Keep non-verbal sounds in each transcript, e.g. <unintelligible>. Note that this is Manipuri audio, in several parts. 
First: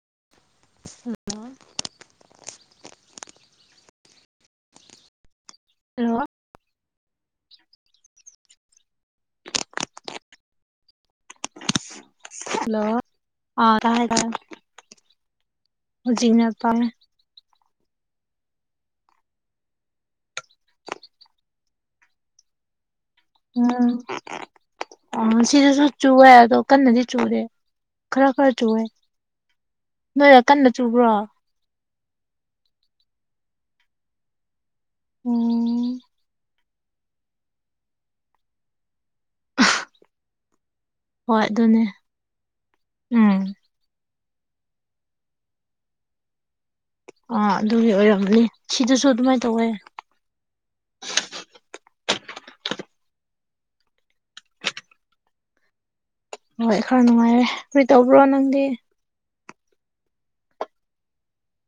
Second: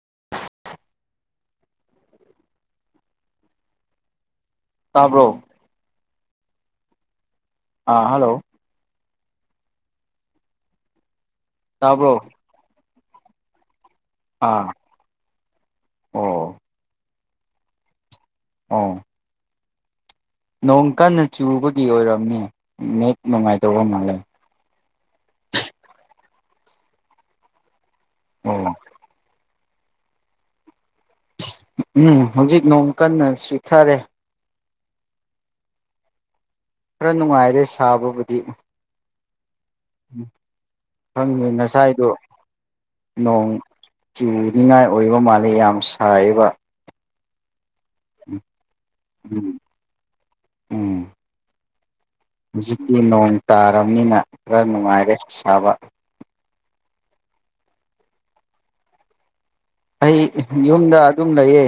<unintelligible> ꯍꯂ ꯇꯥꯕ꯭ꯔꯣ ꯍꯜꯂꯣ ꯑꯥ ꯍꯜꯂꯣ ꯇꯥꯕ꯭ꯔꯣ ꯍꯜꯂꯣ ꯑꯥ ꯇ ꯑꯥ ꯑꯣ ꯍꯧꯖꯤꯛꯅꯦꯄꯃꯦ ꯑ ꯅꯣꯡ ꯀꯟꯅ ꯆꯨꯕꯒꯤ ꯑꯣꯏꯔꯝꯅꯤ ꯅꯦꯛ ꯅꯨꯡꯉꯥꯏꯇꯧꯕ ꯃꯥꯜꯂꯦ ꯎ ꯁꯤꯗꯨꯁꯨ ꯆꯨꯋꯦ ꯑꯗꯣ ꯀꯟꯅꯗꯤ ꯆꯨꯔꯦ ꯈꯔ ꯈꯔ ꯑꯣ ꯆꯨꯋꯦ ꯅꯣꯏꯔ ꯀꯟꯅ ꯆꯨꯕ꯭ꯔꯣ ꯎꯝ ꯍꯧꯖꯤꯛ ꯅꯣꯡ ꯀꯟꯅ ꯁꯨꯊꯔꯦ ꯎꯝ ꯈꯔ ꯅꯨꯡꯉꯥꯏꯔꯦ ꯁꯥꯕꯕꯨꯗꯤ ꯍꯣꯏ ꯈꯪꯉꯦ ꯑꯗꯨꯅꯦ ꯉꯁꯥꯏꯗꯨꯣ ꯎꯝ ꯅꯣꯡ ꯆꯤꯅꯤꯉꯥꯏ ꯑꯣꯏꯕ ꯃꯥꯜꯂꯤꯦ ꯌꯥꯝ ꯁꯥꯏꯕ ꯑꯥ ꯑꯗꯨꯒꯤ ꯑꯣꯏꯔꯝꯅꯤ ꯁꯤꯗꯁꯨ ꯑꯗꯨꯃꯥꯏꯅ ꯎꯝ ꯇꯧꯋꯦ ꯎꯝ ꯍꯧꯖꯤꯛꯇꯤ ꯅꯣꯡ ꯇꯥꯔꯕꯅꯤꯅ ꯈꯔ ꯅꯨꯡꯉꯥꯏꯔꯦ ꯁꯥꯕ ꯍꯣꯏ ꯈꯔ ꯅꯨꯡꯉꯥꯏꯔꯦ ꯀꯔꯤ ꯇꯧꯕ꯭ꯔꯣ ꯅꯪꯗꯤ ꯑꯩ ꯌꯨꯝꯗ ꯑꯗꯨꯝ ꯂꯩꯌꯦ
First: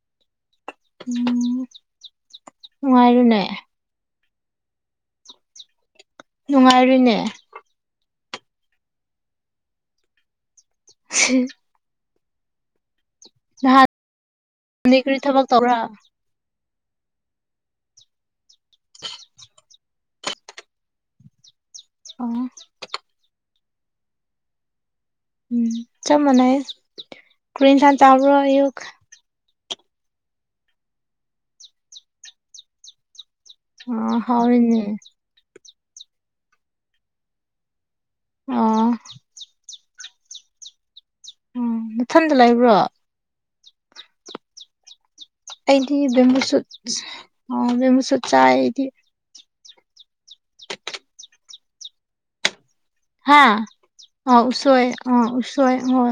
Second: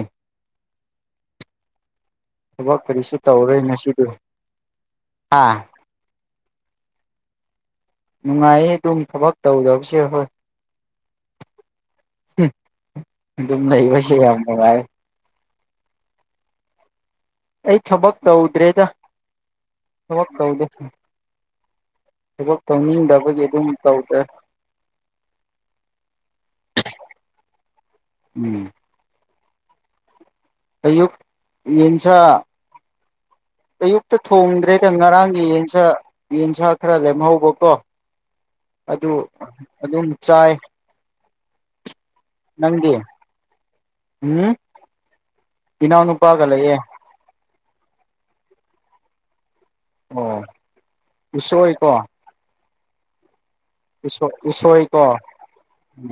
ꯎꯝ ꯊꯕꯛ ꯀꯔꯤꯁꯨ ꯅꯨꯡꯉꯥꯏꯔꯤꯅꯦ ꯇꯧꯔꯣꯏ ꯉꯁꯤꯗꯤ ꯍꯥ ꯅꯨꯡꯉꯥꯏꯔꯨꯏꯅꯦ ꯅꯨꯡꯉꯥꯏꯌꯦ ꯑꯗꯨꯝ ꯊꯕꯛ ꯇꯧꯗꯕꯁꯦ ꯍꯣꯏ ꯍ ꯑꯗꯨꯅꯕꯁ ꯌꯥꯝꯉꯥꯏ ꯇꯧꯔꯥ ꯑꯩ ꯊꯕꯛ ꯇꯧꯗ꯭ꯔꯦꯗ ꯊꯕꯛ ꯇꯧꯗꯦ ꯎꯝ ꯊꯕꯛ ꯇꯧꯅꯤꯡꯗꯕꯒꯤ ꯑꯗꯨꯝ ꯇꯧꯗꯦ ꯎꯝ ꯆ ꯃꯅꯥꯏ ꯀꯔꯤ ꯁꯟ ꯆꯥꯎ꯭ꯔꯣ ꯌ ꯎꯝ ꯑꯌꯨꯛ ꯌꯦꯡꯟꯆꯥ ꯑꯌꯨꯛꯇ ꯑꯣ ꯍꯥꯎꯔꯦꯅꯦ ꯊꯣꯡꯗ꯭ꯔꯦꯗ ꯉꯔꯥꯡ ꯌꯦꯟ ꯌꯦꯟꯁꯥ ꯈꯔ ꯂꯦꯝꯍꯧꯕ ꯀꯣ ꯑꯣ ꯑꯗꯨ ꯑꯗꯨꯝ ꯆꯥꯏ ꯎꯝ ꯃꯊꯟꯗ ꯂꯩꯕ꯭ꯔꯣ ꯅꯪꯗꯤ ꯎꯝ ꯑꯩꯗꯤ ꯏꯅꯥꯎꯅꯨꯄꯥꯒ ꯕꯝꯃꯨꯁꯨꯨꯠ ꯂꯩꯌꯦ ꯑꯣ ꯃꯨ ꯁ ꯆ ꯑꯣ ꯎꯁꯣꯏꯀꯣ ꯍꯥꯥ ꯑ ꯎꯁꯣꯏ ꯑ ꯎꯁꯣꯏ ꯑꯣ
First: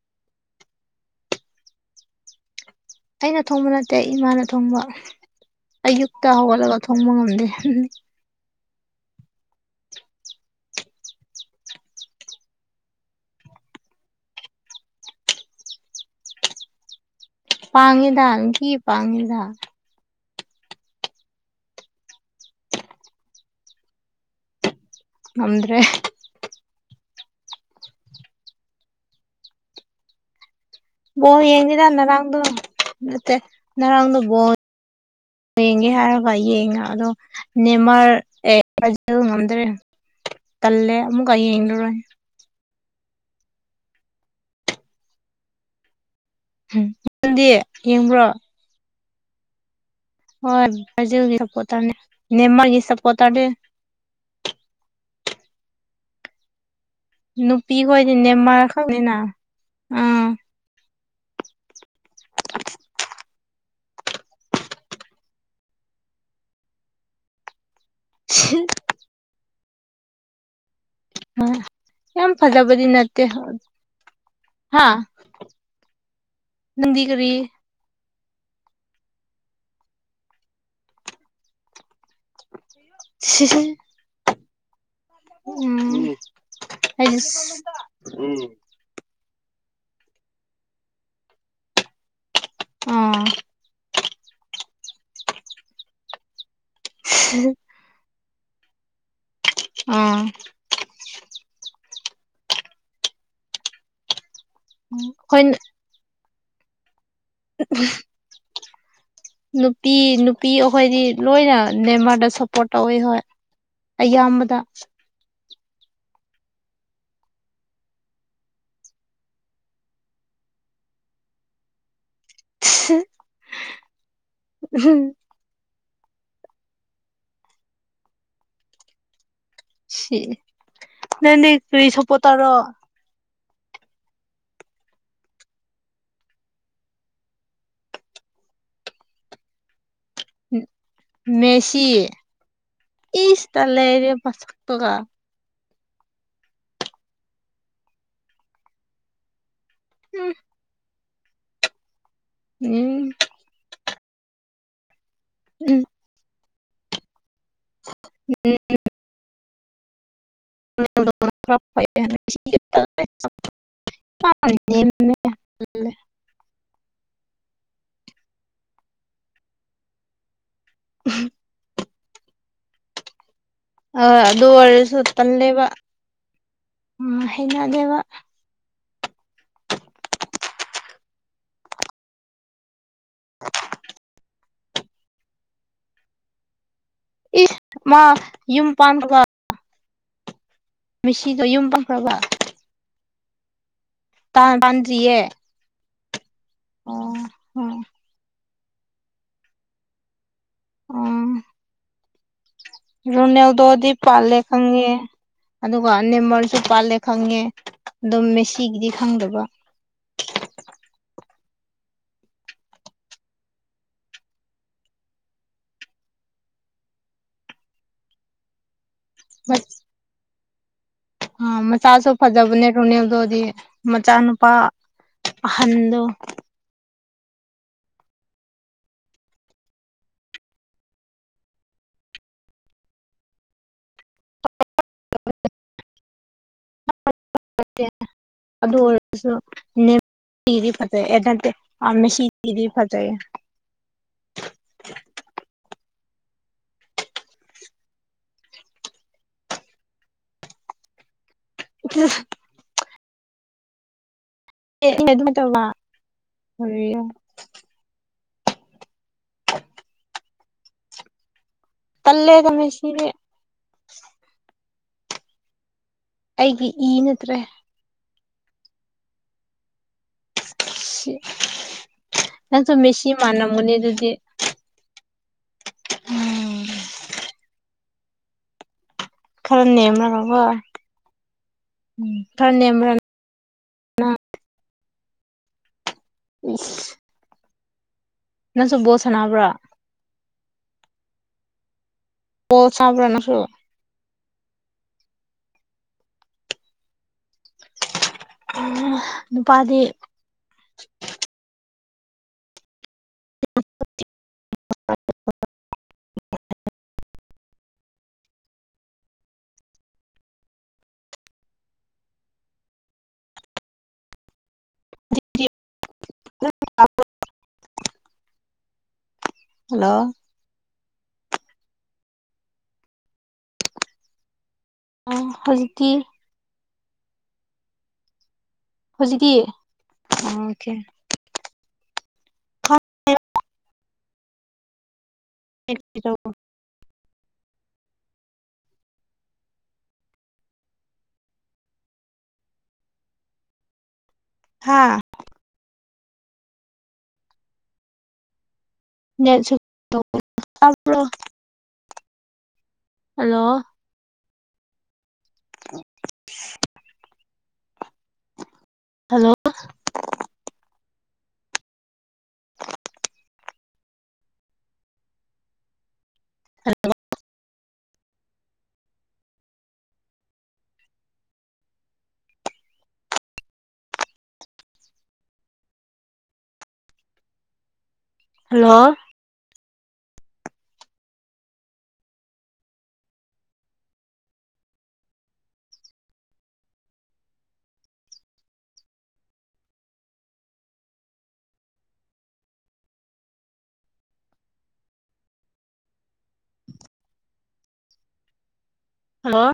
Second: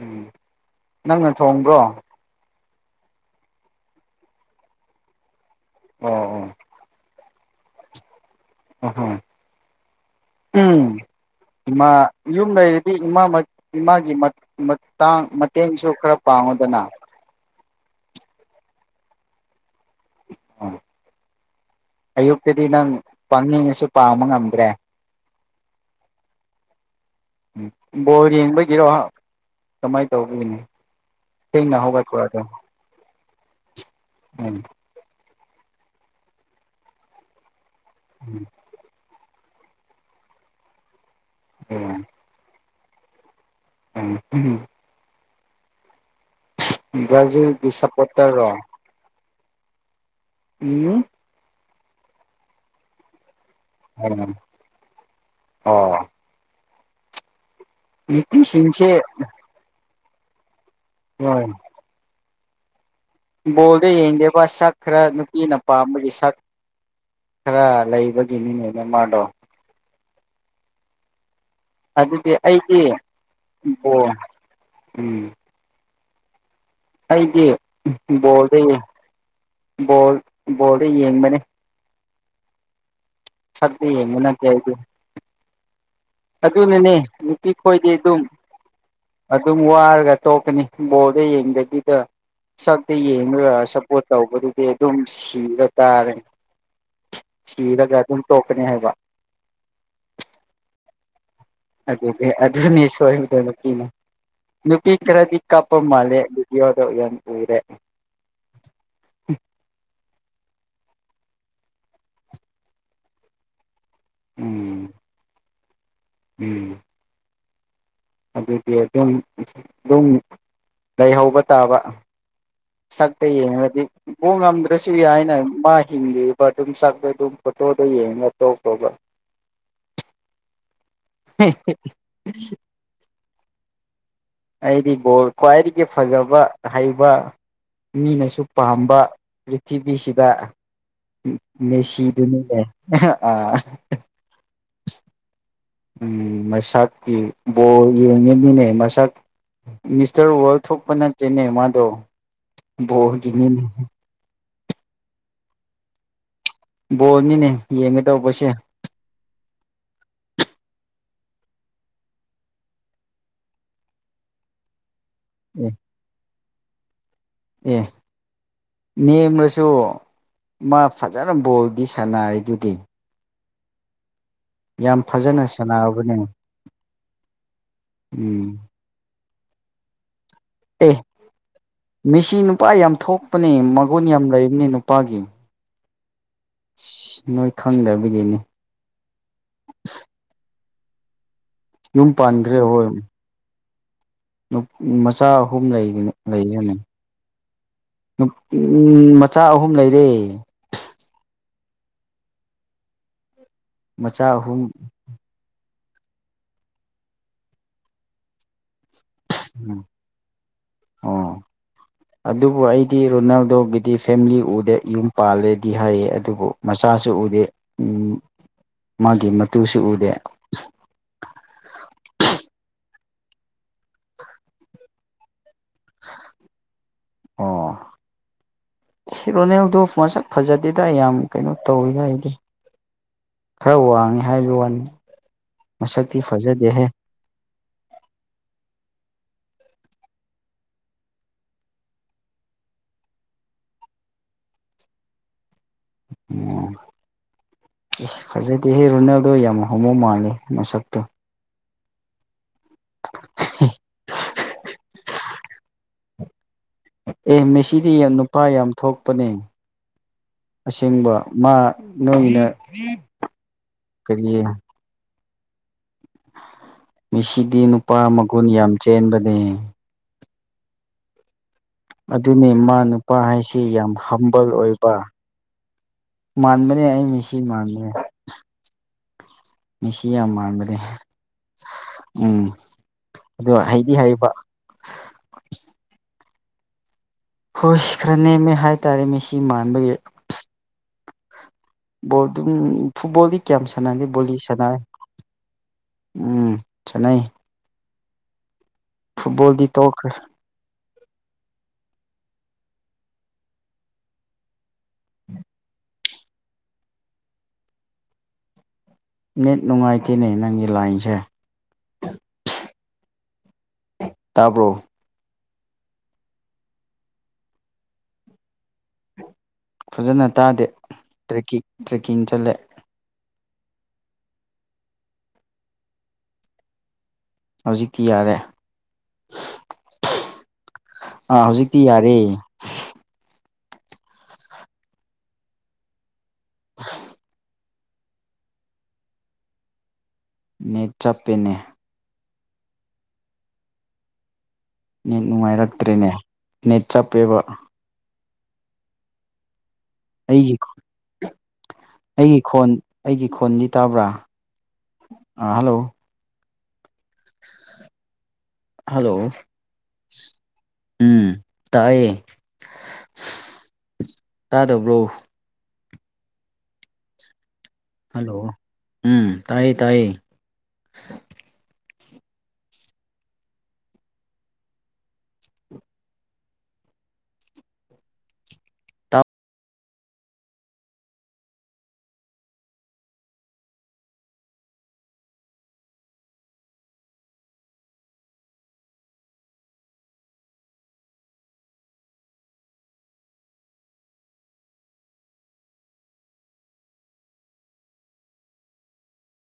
ꯎꯝ ꯅꯪꯅ ꯊꯣꯡꯕ꯭ꯔꯣ ꯑꯩꯅ ꯊꯣꯡꯕ ꯅꯠꯇꯦ ꯑꯩ ꯏꯃꯥꯅ ꯊꯣꯡꯕ ꯑꯣ ꯑꯌꯨꯛꯇ ꯑꯣ ꯍꯧꯒꯠꯂꯒ ꯊꯣꯡꯕ ꯉꯝꯗꯦ ꯎꯝ ꯑ ꯎꯝ ꯏꯃꯥ ꯌꯨꯝ ꯂꯩꯔꯗꯤ ꯏꯃꯥ ꯏꯃꯥꯒꯤ ꯃꯇꯥꯡ ꯃꯇꯦꯡꯁꯨ ꯈꯔ ꯄꯥꯡ ꯉꯗꯅ ꯄꯥꯡꯉꯤꯗ ꯀ ꯄꯥꯡꯉꯗ ꯎ ꯑꯌꯨꯛꯇꯗꯤ ꯅꯪ ꯄꯥꯅꯤꯡꯉꯁꯨ ꯄꯥꯕ ꯉꯝꯗ꯭ꯔꯦ ꯅꯗ꯭ꯔꯦ ꯎꯝ ꯕꯣꯔ ꯌꯦꯡꯕꯒꯤꯔꯣ ꯀꯃꯥꯏꯅ ꯇꯧꯕꯒꯤꯅꯤ ꯕ ꯊꯦꯡꯅ ꯌꯦꯡꯕꯤꯗ ꯍꯧꯒꯠꯄ꯭ꯔꯣ ꯅꯔꯥꯡꯗ ꯑꯗꯣ ꯅꯠꯇ ꯉꯔꯥꯡꯗ ꯣ ꯎꯝ ꯌꯦꯡꯒꯦ ꯍꯥꯏꯔꯕ ꯌꯦꯡꯉ ꯑꯗꯣ ꯅꯦꯃꯔ ꯑꯦ ꯑꯗꯨ ꯉꯝꯗ꯭ꯔꯦ ꯇꯜꯂꯦ ꯑꯃꯨꯛꯀ ꯌꯦꯡꯔꯣꯏ ꯎꯝ ꯎꯝ ꯅꯪꯗꯤ ꯕꯖꯜ ꯕꯤꯁꯥꯄꯇꯥ ꯌꯦꯡꯕ꯭ꯔꯣ ꯔ ꯎꯝ ꯍꯣꯏꯖ ꯁꯄꯣꯔ ꯇꯥꯅꯤ ꯅꯦꯝꯃꯒꯤ ꯁꯄꯣꯔꯠ ꯇꯥꯔꯅꯤ ꯎꯝ ꯑꯣ ꯅꯨꯄꯤ ꯈꯗꯤ ꯅꯦꯝꯃ ꯅꯨꯄꯤꯁꯤꯡꯁꯦ ꯈꯪꯗꯅ ꯑꯣꯏ ꯐꯨꯠꯕꯣꯜꯗ ꯌꯦꯡꯗꯕ ꯁꯛ ꯈꯔ ꯅꯨꯄꯤꯅ ꯄꯥꯝꯕꯒꯤ ꯁꯛ ꯈꯔ ꯂꯩꯕꯒꯤ ꯃꯤꯅꯦꯅꯦ ꯃꯥꯗꯣ ꯌꯥꯝ ꯑꯗꯨꯗꯤ ꯑꯩꯗꯤ ꯐꯗꯥꯕꯗꯤ ꯅꯠꯇ ꯕꯣꯜ ꯍꯥꯥ ꯎꯝ ꯑꯩꯗꯤ ꯕꯣꯜꯗ ꯕꯜ ꯕꯣꯜꯗꯣ ꯌꯦꯡꯕꯅꯦ <unintelligible> ꯁꯗꯦ ꯃꯅ ꯀ ꯍꯥꯏꯗꯤ ꯎꯝ ꯑꯗꯨꯅꯅꯦ ꯑꯩꯗꯤ ꯅꯨꯄꯤ ꯈꯣꯏꯗꯤ ꯑꯗꯨꯝ ꯑꯗꯨꯝ ꯋꯥꯔꯒ ꯇꯣꯛꯀꯅꯤ ꯕꯣꯔꯗ ꯌꯦꯡꯕꯤꯗ ꯁꯛꯇ ꯑꯥ ꯑꯥ ꯌꯦꯡꯉꯒ ꯁꯛ ꯄꯣꯠ ꯇꯧꯕꯗꯨꯗꯤ ꯑꯗꯨꯝ ꯁꯤꯕ ꯇꯥꯔꯦ ꯁꯤꯔꯒ ꯑꯗꯨꯝ ꯇꯣꯛꯀꯅꯤ ꯍꯥꯏꯕ ꯑꯥ ꯑꯗꯨꯗꯤ ꯑꯗꯨꯅꯤ ꯁꯣꯏꯗꯅꯀꯤꯅꯦ ꯅꯨꯄꯤ ꯈꯔꯗꯤ ꯀꯥꯞꯄ ꯃꯥꯜꯂꯦ ꯌꯗ ꯌꯥꯅꯤ ꯎꯝ ꯅꯨꯄꯤ ꯅꯨꯄꯤ ꯑꯩꯈꯣꯏꯗꯤ ꯂꯣꯏꯅ ꯅꯦꯝꯃꯔꯗ ꯁꯞꯄꯣꯔꯠ ꯇꯧꯋꯤ ꯍꯣꯏ ꯑꯌꯥꯝꯕꯗ ꯎꯝ ꯎꯝ ꯑꯗꯨꯗꯤ ꯑꯗꯨꯝ ꯑꯗꯨꯝ ꯂꯩꯍꯧꯕ ꯇꯥꯕ ꯁꯛꯇ ꯌꯦꯡꯉꯒꯗꯤ ꯎ ꯉꯝꯗ꯭ꯔꯁꯨ ꯌꯥꯏꯅ ꯃꯥꯏ ꯍꯤꯡꯕꯤꯕ ꯑꯗꯨꯝ ꯁꯛꯄ ꯑꯗꯨꯝ ꯐꯣꯇꯣꯗꯣ ꯌꯦꯡꯉ ꯇꯣ ꯇꯒ ꯁꯤ ꯅꯅꯤ ꯇꯏ ꯁꯣꯄꯇꯔ ꯑꯩꯗꯤ ꯕꯣꯜ ꯈ꯭ꯋꯥꯏꯗꯒꯤ ꯐꯖꯕ ꯍꯩꯕ ꯃꯤꯅꯁꯨ ꯄꯥꯝꯕ ꯄ꯭ꯔꯤꯊꯤꯕꯤꯁꯤꯗ ꯃꯦꯁꯤ ꯃꯁꯤꯗꯨꯅꯤꯦ ꯑ ꯏꯁ ꯇꯜꯂꯦ ꯃꯁꯛꯇꯨꯒ ꯎꯝ ꯃꯁꯥꯛꯀꯤ ꯕꯣꯔꯒꯤꯅꯦ ꯃꯁꯛ ꯃꯤꯁꯇꯔ ꯎꯝ ꯋꯥꯜ ꯊꯣꯛꯄ ꯅꯠꯇꯦꯅꯦ ꯃꯥꯗꯣ ꯎꯝ ꯕꯣꯒꯤ ꯃꯤꯅꯤ ꯎꯝ ꯕꯣꯜꯅꯤꯅꯦ ꯌꯦꯡꯒ ꯇꯧꯕꯁꯦ ꯔ ꯑꯂ ꯑꯦ ꯑꯦ ꯅꯦꯝꯅꯁꯨ ꯃꯥ ꯐꯖꯅ ꯕꯣꯜ ꯗꯤ ꯁꯥꯟꯅꯔꯤꯗꯨꯗꯤ ꯑꯣ ꯑꯗꯨ ꯑꯣꯏꯔꯁꯨ ꯌꯥꯝ ꯐꯖꯅ ꯇꯜꯂꯦꯕ ꯁꯥꯟꯅꯕꯅꯦ ꯎ ꯍꯩꯅꯗꯦꯕ ꯎꯝ ꯑꯦ ꯃꯤꯁꯤ ꯅꯨꯄꯥ ꯌꯥꯝ ꯊꯣꯛꯄꯅꯦ ꯃꯒꯨꯟ ꯌꯥꯝ ꯂꯩꯕꯅꯤ ꯅꯨꯄꯥꯒꯤꯌꯨꯝ ꯅꯣꯏ ꯏꯁ ꯃꯥ ꯈꯪꯗꯕꯤꯒꯤꯅꯤ ꯌꯨꯝ ꯄꯥꯟꯈ꯭ꯔꯕ ꯃꯤꯁꯤꯗꯣ ꯌꯨꯝ ꯄꯪꯈ꯭ꯔꯕ ꯄꯥꯟꯈ꯭ꯔꯦ ꯍꯣꯏ ꯃꯆꯥ ꯑꯍꯨꯝ ꯂꯩꯔꯅꯤ ꯑꯣ ꯎꯝ ꯎꯝ ꯃꯆꯥ ꯑꯍꯨꯝ ꯂꯩꯔꯦ ꯑꯣ ꯔꯨꯅꯦꯜꯗꯣꯗꯤ ꯃꯆꯥ ꯄꯥꯂꯦ ꯑꯍꯨꯝ ꯈꯪꯦ ꯑꯗꯨꯒ ꯑꯅꯦꯝꯃꯔꯁꯨ ꯄꯥꯜꯂꯦ ꯈꯪꯉꯦ ꯑꯗꯨꯝ ꯃꯦꯁꯤꯒꯤꯗꯤ ꯈꯪꯗꯕ ꯑꯣ <unintelligible> ꯑꯗꯨꯕꯨ ꯑꯩꯗꯤ ꯔꯣꯅꯥꯜꯗꯣꯒꯤꯗꯤ ꯐꯦꯃꯤꯂꯤ ꯎꯗꯦ ꯌꯨꯝ ꯄꯥꯜꯂꯦꯗꯤ ꯍꯥꯏꯌꯦ ꯑꯗꯨꯕꯨ ꯃꯆꯥꯁꯨ ꯎꯗꯦ ꯎꯝ <inaudible> ꯃꯥꯒꯤ ꯃꯇꯨꯁꯨ ꯎꯗꯦ ꯑꯥ ꯃꯆꯥꯁꯨ ꯐꯖꯕꯅꯦ ꯔꯣꯅꯦꯜꯗꯣꯗꯤ ꯃꯆꯥꯅꯨꯄꯥ ꯑꯍꯟꯗꯣ ꯑꯣ ꯍꯦ ꯔꯣꯅꯦꯜꯗꯣ ꯃꯁꯛ ꯐꯖꯗꯦꯗ ꯌꯥꯝ ꯀꯩꯅꯣ ꯇꯧꯋꯤꯗ ꯑꯩꯗꯤ ꯈꯔ ꯋꯥꯡ ꯍꯥꯏꯕ ꯋꯥꯅꯤ ꯃꯁꯛꯇꯤ ꯐꯖꯗꯦꯍꯦ ꯖꯁꯣ ꯅꯦꯝ ꯇꯤꯗꯤ ꯐꯖꯩ ꯑꯦ ꯅꯠꯇꯦ ꯑꯥ ꯃꯦꯁꯤꯗꯤ ꯐꯖꯩꯌꯦ <unintelligible> ꯎꯝ ꯏꯁ ꯐꯖꯗꯦꯍꯦ ꯔꯨꯅꯥꯜꯗꯣ ꯌꯥꯝ ꯍꯣꯝꯃꯣ ꯃꯥꯜꯂꯦ ꯃꯁꯛꯇꯣ ꯎꯛ ꯆꯠ ꯁꯁ <unintelligible> ꯑꯦ ꯑꯩꯅ ꯑꯗꯨꯃꯥꯏ ꯇꯧꯕ ꯑꯦ ꯃꯦꯁꯤꯗꯤ ꯌꯥꯝ ꯅꯨꯄꯥ ꯌꯥꯝ ꯊꯣꯛꯄꯅꯦ ꯑꯁꯦꯡꯕ ꯃꯥ ꯅꯪꯅ ꯇꯜꯂꯦꯗ ꯃꯦꯁꯤꯗꯤ ꯀꯔꯤ ꯑꯩꯒꯤ ꯏ ꯅꯠꯇ꯭ꯔꯦ ꯃꯤꯁꯤꯗꯤ ꯅꯨꯄꯥ ꯃꯒꯨꯟ ꯌꯥꯝ ꯆꯦꯟꯕꯅꯦ ꯁꯤ ꯑꯗꯨꯅꯤ ꯅꯪꯁꯨ ꯃꯥ ꯃꯦꯁꯤ ꯅꯨꯄꯥ ꯍꯥꯏꯁꯤ ꯃꯥꯟꯅꯝꯒꯅꯤ ꯌꯥꯝ ꯑꯗꯨꯗꯤ ꯍꯝꯕꯜ ꯑꯣꯏꯕ ꯎꯝ ꯃꯥꯟꯕꯅꯤ ꯑꯩ ꯃꯤꯁꯤ ꯃꯥꯟꯕꯅꯦ ꯈꯔ ꯃꯤꯁꯤ ꯌꯥꯝ ꯅꯦꯝꯔꯒꯀꯣ ꯃꯥꯟꯕꯅꯦ ꯍꯍ ꯎꯝ ꯈꯔ ꯅꯦꯝꯔ ꯑꯗꯣ ꯍꯩꯗꯤ ꯍꯩꯕ ꯁꯍꯍ ꯍꯨꯏꯁ ꯈꯔ ꯅꯦꯝꯃꯦ ꯍꯥꯏ ꯇꯥꯔꯦ ꯃꯤꯁꯤ ꯃꯥꯟꯕꯒꯤ ꯕꯣꯜ ꯑꯗꯨꯝ ꯁꯥꯟꯅꯕ꯭ꯔꯥ ꯅꯪꯁꯨ ꯐꯨꯠꯕꯣꯜꯗꯤ ꯀꯌꯥꯝ ꯁꯥꯟꯅꯗꯦ ꯕꯣꯂꯤ ꯁꯥꯟꯅꯩ ꯎꯝ ꯁꯥꯟꯅꯩ ꯎꯝ ꯍ ꯐꯨꯠꯕꯣꯜꯗꯤ ꯅꯨꯄꯥꯗꯤ ꯇꯣꯛꯈ꯭ꯔꯦ <unintelligible> <inaudible> ꯅꯦꯠ ꯅꯨꯡꯉꯥꯏꯇꯦꯅꯦ ꯅꯪꯒꯤ ꯂꯥꯏꯟꯁꯦ ꯇꯥꯕ꯭ꯔꯣ <unintelligible> ꯍꯜꯂꯣ ꯐꯖꯅ ꯇꯥꯗꯦ ꯇ꯭ꯔꯦꯛꯀꯤꯡ ꯇ꯭ꯔꯦꯛꯀꯤꯡ ꯆꯠꯂꯦ ꯑ ꯍꯧꯖꯤꯛꯇꯤ ꯍꯧꯖꯤꯛꯇꯤ ꯌꯥꯔꯦ ꯍꯧꯖꯤꯛꯇꯤ ꯑꯣ ꯈꯦ ꯇꯤ ꯌꯥꯔꯦ <unintelligible> <inaudible> ꯅꯦꯠ ꯆꯞꯄꯦꯅꯦ ꯍꯥ ꯅꯦꯠ ꯅꯨꯡꯉꯥꯏꯔꯛꯇ꯭ꯔꯦꯅꯦ ꯅꯦꯠ ꯆꯞꯄꯦꯕ ꯑꯩꯒꯤ <unintelligible> ꯑꯩꯒꯤ ꯈꯣꯟ ꯑꯩꯒꯤ ꯍꯜꯂꯣ ꯈꯣꯟꯗꯤ ꯇꯥꯕ꯭ꯔꯥ ꯑ ꯍꯜꯂꯣ ꯍꯜꯂꯣ ꯎꯝ ꯇꯥꯏꯌꯦ ꯇꯥꯗꯕ꯭ꯔꯣ ꯍꯜꯂꯣ ꯍꯜꯂꯣ ꯎꯝ ꯇꯥꯏ ꯇꯥꯏ ꯍꯜꯂꯣ ꯍꯂ